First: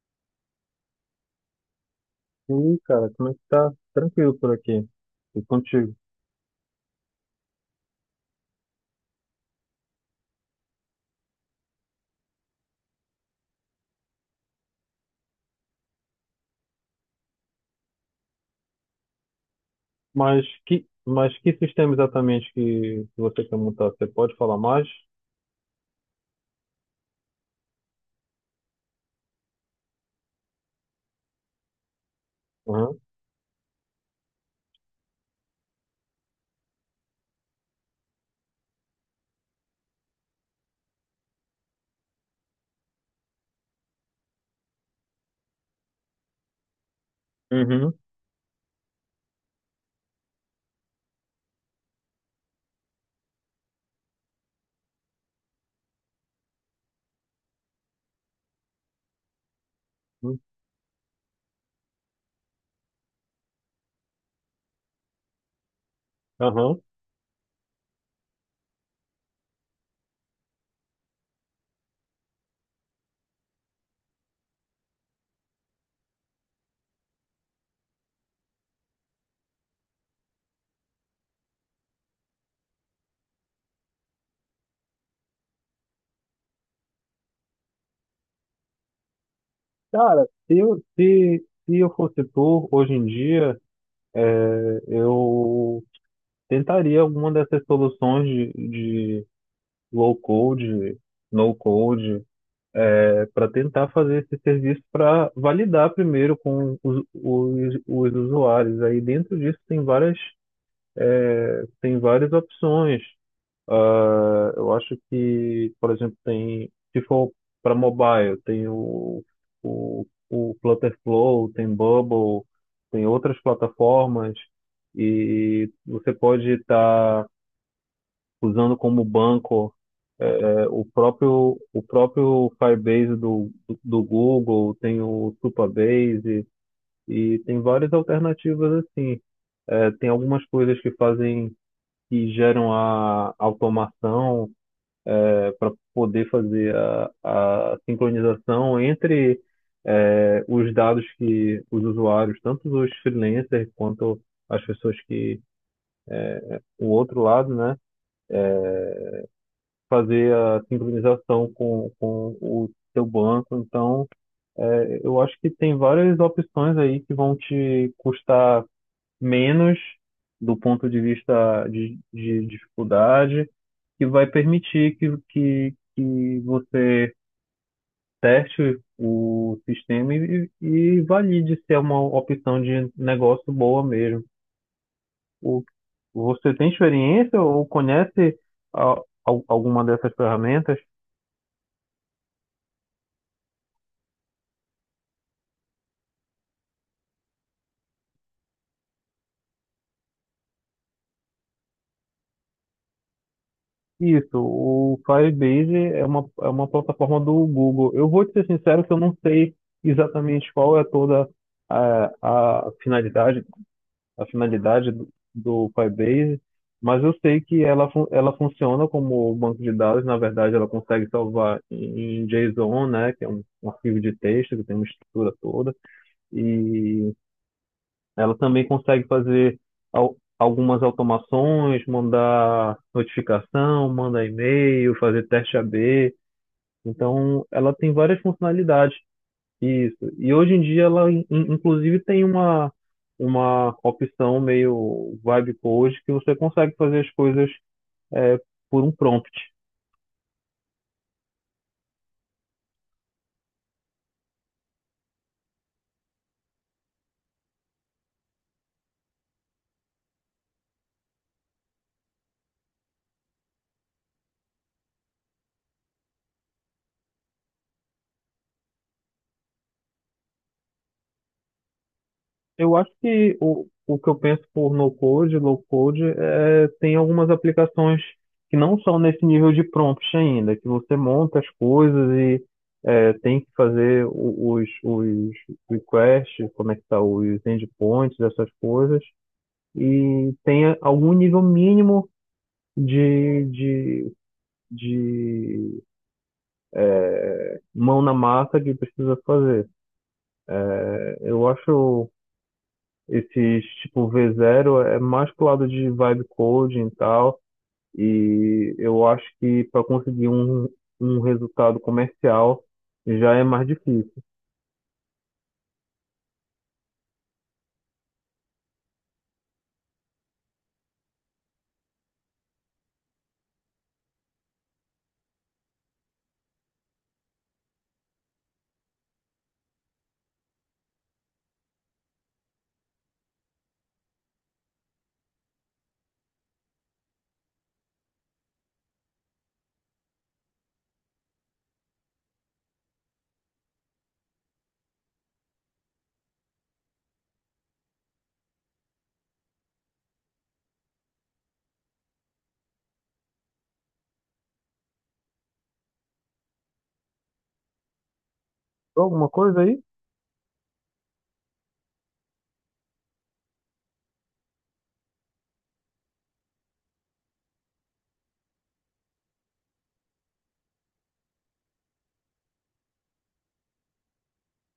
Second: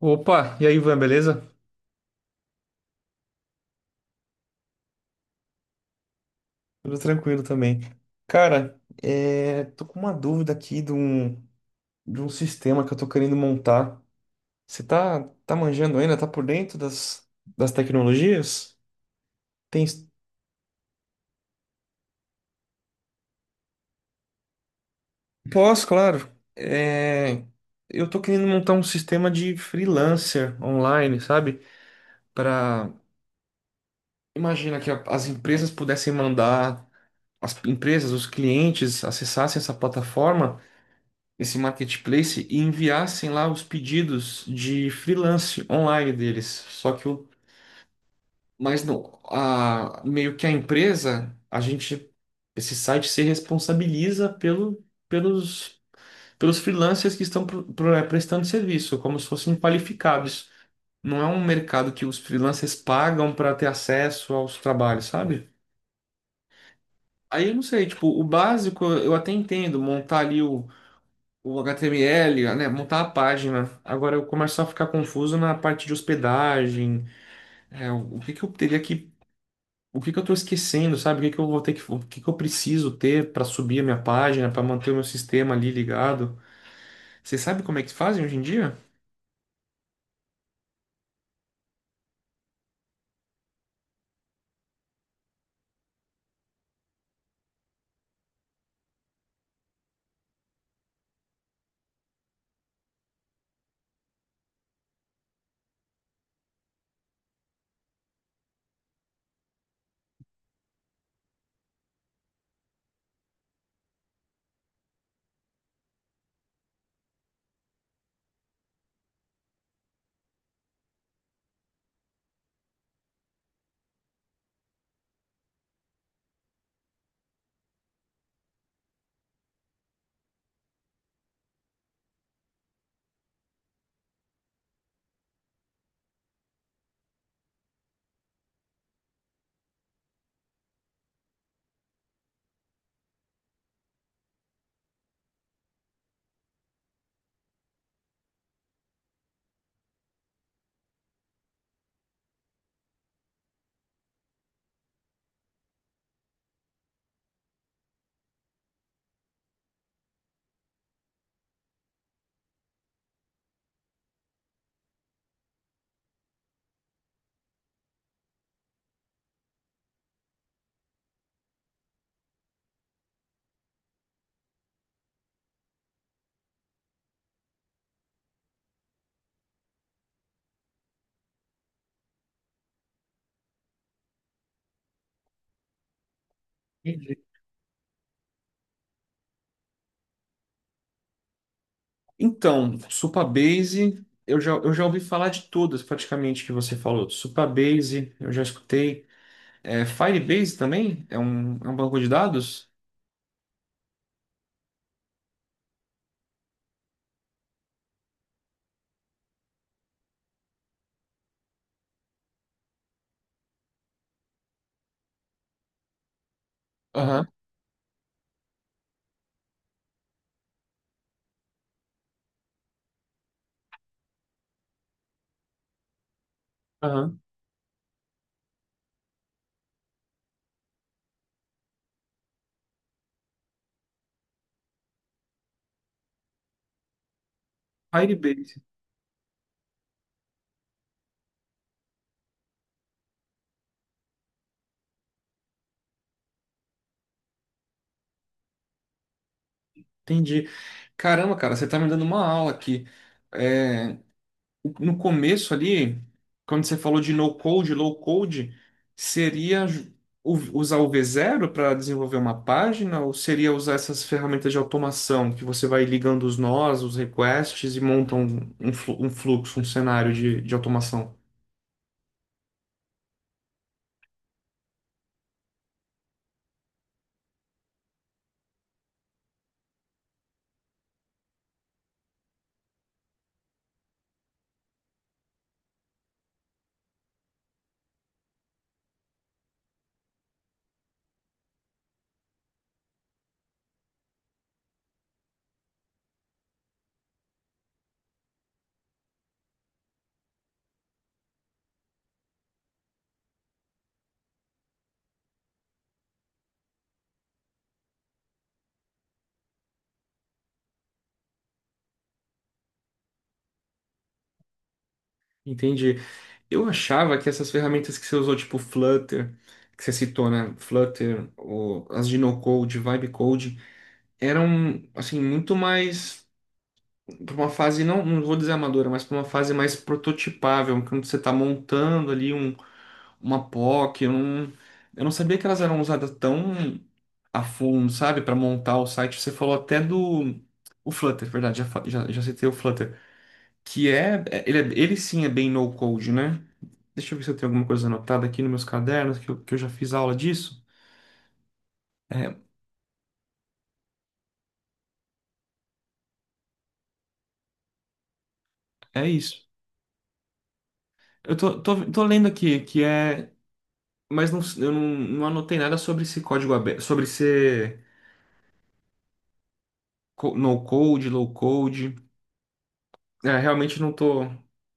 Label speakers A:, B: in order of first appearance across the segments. A: Opa, e aí, Ivan, beleza?
B: E aí, cara, como é que tá? Tranquilo por aqui. E contigo.
A: Tudo tranquilo também. Cara, tô com uma dúvida aqui de um sistema que eu tô querendo montar. Você tá manjando ainda? Tá por dentro das tecnologias? Tem...
B: Mas que sistema exatamente que você quer montar? Você pode falar mais?
A: Posso, claro. Eu tô querendo montar um sistema de freelancer online, sabe? Para
B: Aham.
A: imagina que as empresas pudessem mandar, as empresas, os clientes acessassem essa plataforma esse marketplace e enviassem lá os pedidos de freelance online deles. Só
B: Uhum.
A: mas não, a, meio que a empresa, a gente, esse site se responsabiliza pelos freelancers que estão prestando serviço, como se fossem
B: Uhum.
A: qualificados. Não é um mercado que os freelancers pagam para ter acesso aos trabalhos, sabe?
B: Aham.
A: Aí eu não sei, tipo, o básico eu até entendo, montar ali o HTML, né, montar a página. Agora eu começo a ficar confuso na parte de hospedagem, o que que eu teria o que que eu estou esquecendo, sabe? O que que eu vou ter que, o que que eu preciso ter para subir a minha página, para manter o meu sistema ali ligado? Você sabe como é que fazem hoje em dia?
B: Cara, se eu fosse tu, hoje em dia, eu tentaria alguma dessas soluções de low code, no code, para tentar fazer esse serviço para validar primeiro com os usuários. Aí dentro disso tem várias. Tem várias opções. Ah, eu acho que, por exemplo, tem, se for para mobile, tem o Flutterflow, tem Bubble, tem outras plataformas e você pode estar usando como banco o próprio Firebase do Google, tem o Supabase e tem várias alternativas assim. Tem algumas coisas que fazem que geram a automação para poder fazer a sincronização entre os dados que os usuários, tanto os freelancers quanto as pessoas que o outro lado, né, fazer a sincronização com o seu banco. Então, eu acho que tem várias opções aí que vão te custar menos do ponto de vista de dificuldade que vai permitir que você teste o sistema e valide se é uma opção de negócio boa mesmo. O, você tem
A: Entendi.
B: experiência ou conhece alguma dessas ferramentas?
A: Então, Supabase, eu já ouvi falar de todas praticamente que você falou. Supabase, eu já escutei. É, Firebase também? É um banco de dados?
B: Isso, o Firebase é uma plataforma do Google. Eu vou te ser sincero que eu não sei exatamente qual é toda a finalidade a finalidade do Firebase, mas eu
A: Aham,
B: sei que ela, ela funciona como banco de dados, na verdade ela consegue salvar em JSON, né, que é um, um arquivo de texto que tem uma estrutura toda, e
A: aham.
B: ela também consegue fazer algumas automações, mandar notificação, mandar e-mail, fazer teste A B. Então ela tem várias
A: Firebase,
B: funcionalidades. Isso. E hoje em dia ela, inclusive, tem uma opção meio vibe code que você consegue fazer as coisas é, por um prompt.
A: entendi. Caramba, cara, você tá me dando uma aula aqui. É, no começo ali, quando você falou de no-code, low-code, seria usar o V0 para desenvolver uma página ou seria usar essas ferramentas de automação que você vai ligando os nós, os requests e monta um um fluxo, um cenário de automação?
B: Eu acho que o que eu penso por no code, low code, é, tem algumas aplicações que não são nesse nível de prompt ainda, que você monta as coisas e é, tem que fazer os requests, conectar os endpoints, essas coisas, e tem algum nível mínimo de, de, de mão na massa que precisa fazer. Eu acho esses tipo V0 é mais pro lado de vibe coding e tal, e eu acho que para conseguir um, um resultado comercial já é mais difícil.
A: Entendi. Eu achava que essas ferramentas que você usou, tipo Flutter, que você citou, né? Flutter, ou as de no-code, vibe code eram assim muito mais para uma fase não, não vou dizer amadora, mas para uma fase mais prototipável, quando você está montando ali uma POC, eu não sabia que elas eram usadas tão a fundo, sabe, para montar o site. Você falou até do o Flutter, verdade, já citei o Flutter, que ele sim é bem no code, né? Deixa eu ver se eu tenho alguma coisa anotada aqui nos meus cadernos, que eu já fiz aula disso. É, é
B: Alguma
A: isso.
B: coisa aí?
A: Eu tô lendo aqui que é mas não, eu não, não anotei nada sobre esse código aberto, sobre ser no code, low code. É, realmente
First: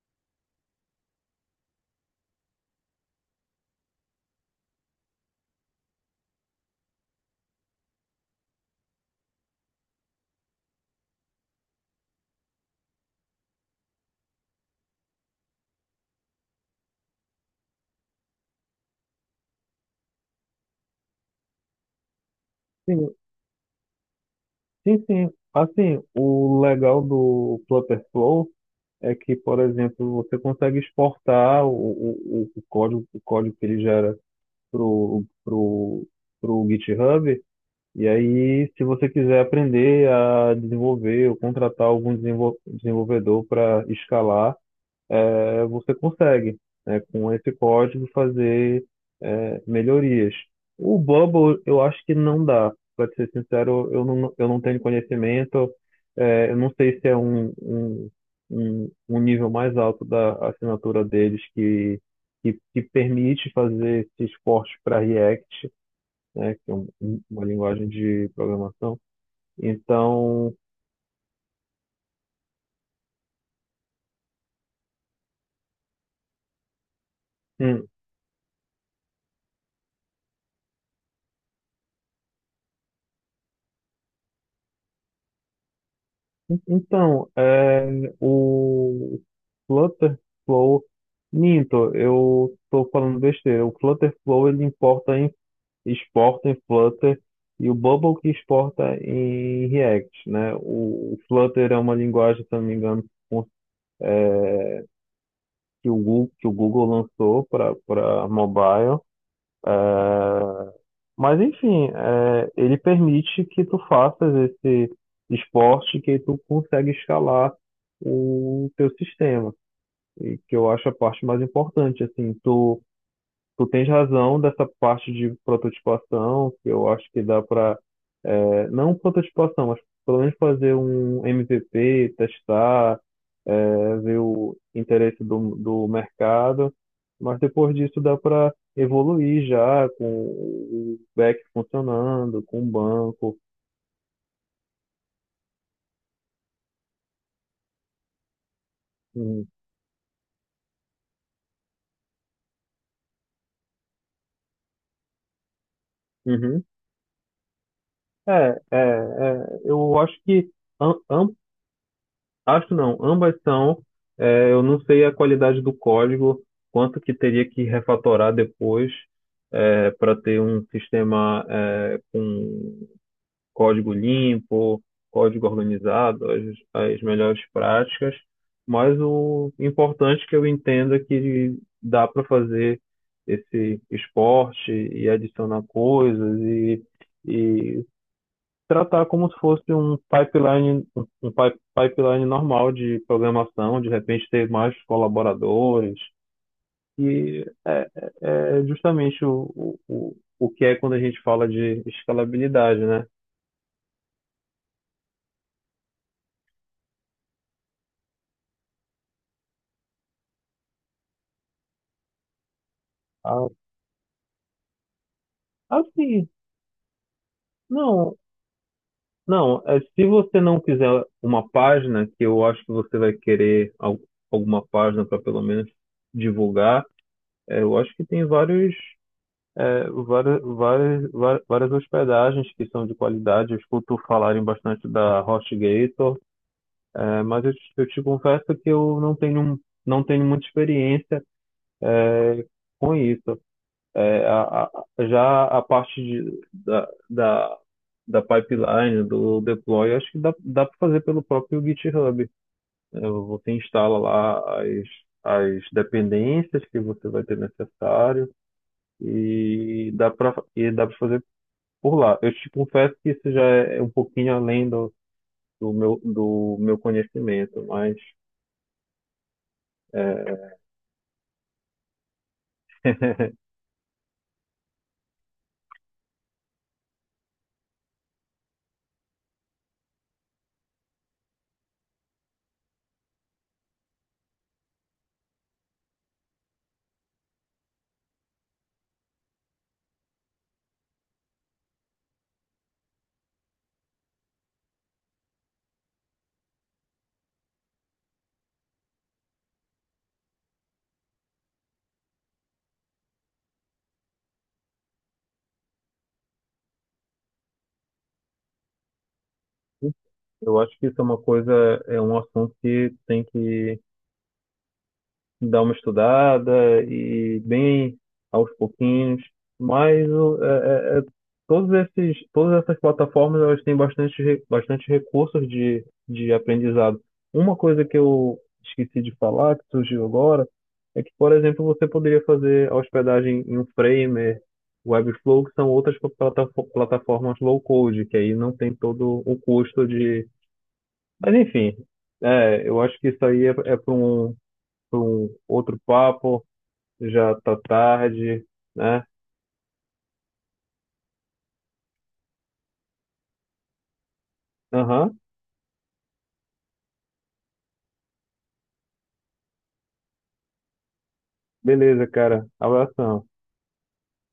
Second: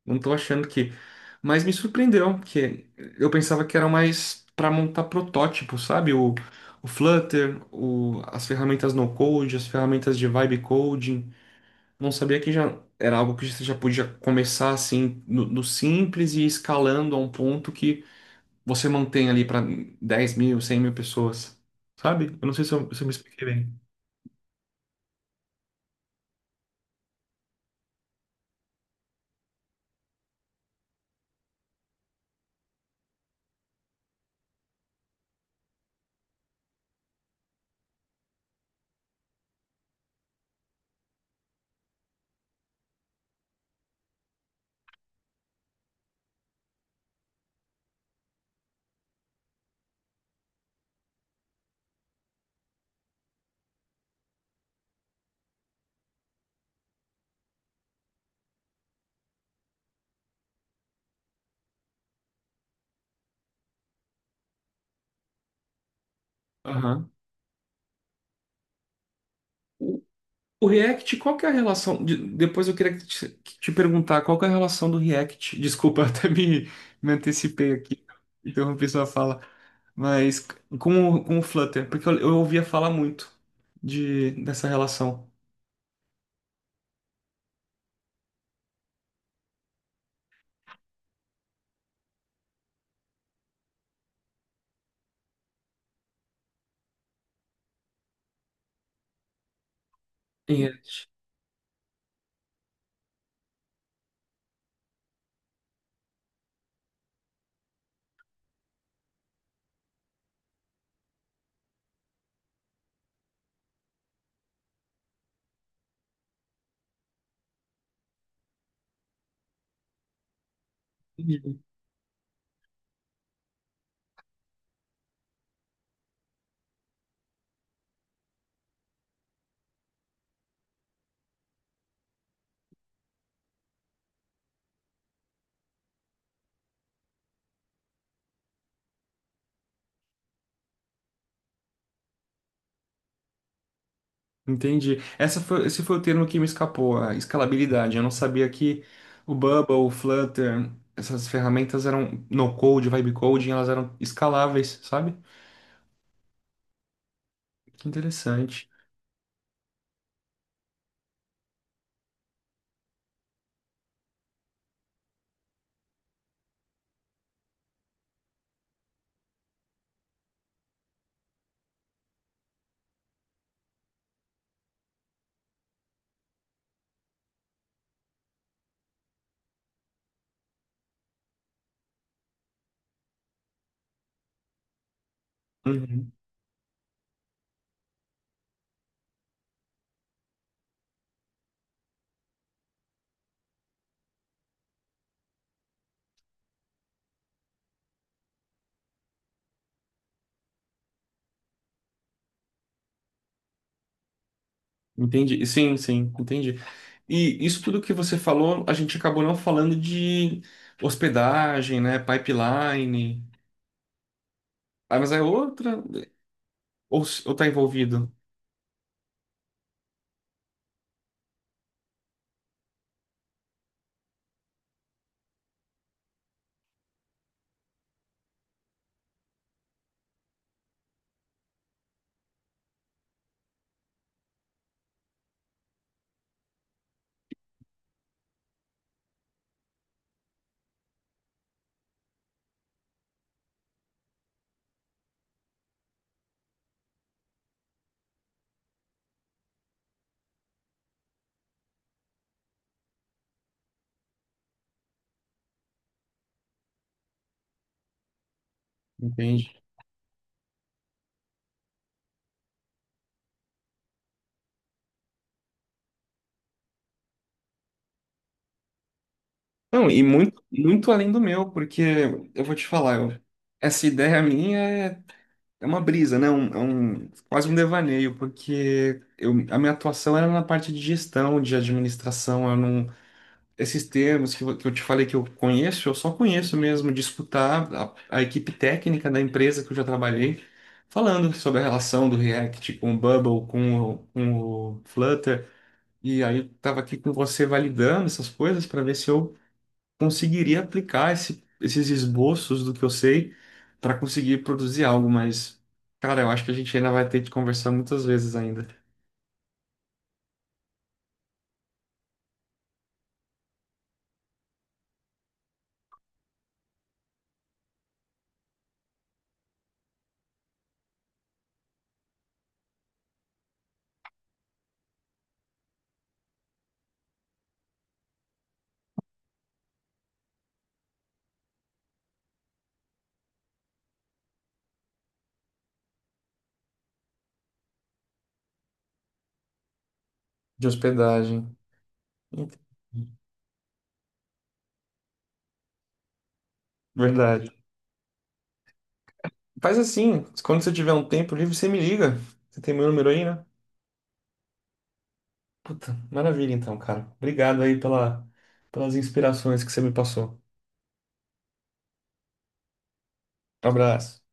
A: não tô achando que. Mas me surpreendeu, porque eu pensava que era mais para montar protótipo, sabe? O Flutter, o, as ferramentas no code, as ferramentas de vibe coding. Não sabia que já era algo que você já podia começar assim no simples e ir escalando a um ponto que você mantém ali para 10 mil, 100 mil pessoas, sabe? Eu não sei se eu me
B: Sim,
A: expliquei bem.
B: sim, sim. Assim, o legal do Flutter Flow é que, por exemplo, você consegue exportar o código que ele gera pro, pro, pro GitHub. E aí, se você quiser aprender a desenvolver ou contratar algum desenvolvedor para escalar, é, você consegue, né, com esse código, fazer melhorias. O Bubble, eu acho que não dá. Para ser sincero, eu não tenho conhecimento. É, eu não sei se é um nível mais alto da assinatura deles que permite fazer esses cortes para React, né, que é
A: Aham.
B: uma linguagem de programação.
A: O,
B: Então,
A: o React, qual que é a relação? Depois eu queria te perguntar qual que é a relação do React. Desculpa, eu me antecipei
B: hum,
A: aqui, interrompi sua fala. Mas com o Flutter, porque eu ouvia falar muito dessa relação.
B: então, é, o Flutterflow, minto, eu estou falando besteira. O Flutterflow ele exporta em Flutter e o Bubble que exporta em React, né?
A: React.
B: O Flutter é uma linguagem, se eu não me engano, com- é, que o Google lançou para para mobile. É, mas enfim, é, ele permite que tu faças esse esporte que tu consegue escalar o teu sistema, e que eu acho a parte mais importante, assim, tu tu tens razão dessa parte de prototipação, que eu acho que dá para, não prototipação, mas pelo menos fazer um MVP, testar, é, ver o interesse do mercado, mas depois disso dá para evoluir já com o back funcionando, com o banco.
A: Entendi. Esse foi o termo que me escapou, a escalabilidade. Eu não sabia que o
B: com-
A: Bubble, o Flutter, essas ferramentas eram no-code, vibe-coding, elas eram escaláveis, sabe?
B: Uhum.
A: Que
B: É,
A: interessante.
B: é, é, eu acho que am- acho não, ambas são. É, eu não sei a qualidade do código, quanto que teria que refatorar depois para ter um sistema é, com código limpo, código organizado, as melhores práticas. Mas o importante que eu entendo é que dá para fazer esse esporte e adicionar
A: Uhum.
B: coisas e tratar como se fosse um pipeline, um pipeline normal de programação, de repente ter mais colaboradores, e é, é justamente o, o que é quando a gente fala de escalabilidade, né?
A: Entendi. Sim, sim, entendi. E isso tudo que você falou, a gente acabou não falando de hospedagem, né? Pipeline.
B: Ah,
A: Ah, mas é outra?
B: assim,
A: Ou tá envolvido?
B: não, não, é, se você não quiser uma página, que eu acho que você vai querer alguma página para pelo menos divulgar, é, eu acho que tem vários é, várias hospedagens que são de qualidade, eu escuto falarem bastante da HostGator, é, mas eu te confesso que eu não tenho, não tenho muita experiência é, com isso. É, já a parte de, da pipeline, do deploy, acho que dá para fazer pelo próprio GitHub. É, você instala lá as dependências que você vai ter necessário
A: Entendi.
B: e dá para fazer por lá. Eu te confesso que isso já é um pouquinho além do meu conhecimento, mas
A: Não, e muito,
B: é,
A: muito além do meu, porque eu vou te falar, essa ideia minha é uma brisa, né? É um, quase um devaneio, porque eu, a minha atuação era na parte de gestão, de administração, eu não, esses termos que eu te falei que eu conheço, eu só conheço mesmo de escutar a equipe técnica da empresa que eu já trabalhei, falando sobre a relação do React com o Bubble, com o Flutter, e aí eu tava aqui com você validando essas coisas para ver se eu conseguiria aplicar esses esboços do que eu sei para conseguir produzir algo, mas, cara, eu acho que a gente ainda vai ter que conversar muitas vezes ainda
B: eu acho que isso é uma coisa, é um assunto que tem que dar uma estudada e bem aos pouquinhos. Mas é, todos esses, todas essas plataformas elas têm bastante, bastante recursos de aprendizado. Uma coisa que eu esqueci de falar, que surgiu agora, é que, por exemplo, você poderia fazer a hospedagem em um Framer, Webflow, que são outras plataformas low code, que aí não tem todo o custo de.
A: de
B: Mas
A: hospedagem.
B: enfim, é, eu acho que isso aí é, é para um outro papo. Já
A: Verdade.
B: tá tarde, né?
A: Faz assim, quando você tiver um tempo livre, você me liga. Você tem meu número aí, né?
B: Aham,
A: Puta, maravilha então, cara. Obrigado aí pela, pelas inspirações que você me passou.
B: beleza, cara. Abração.
A: Um abraço.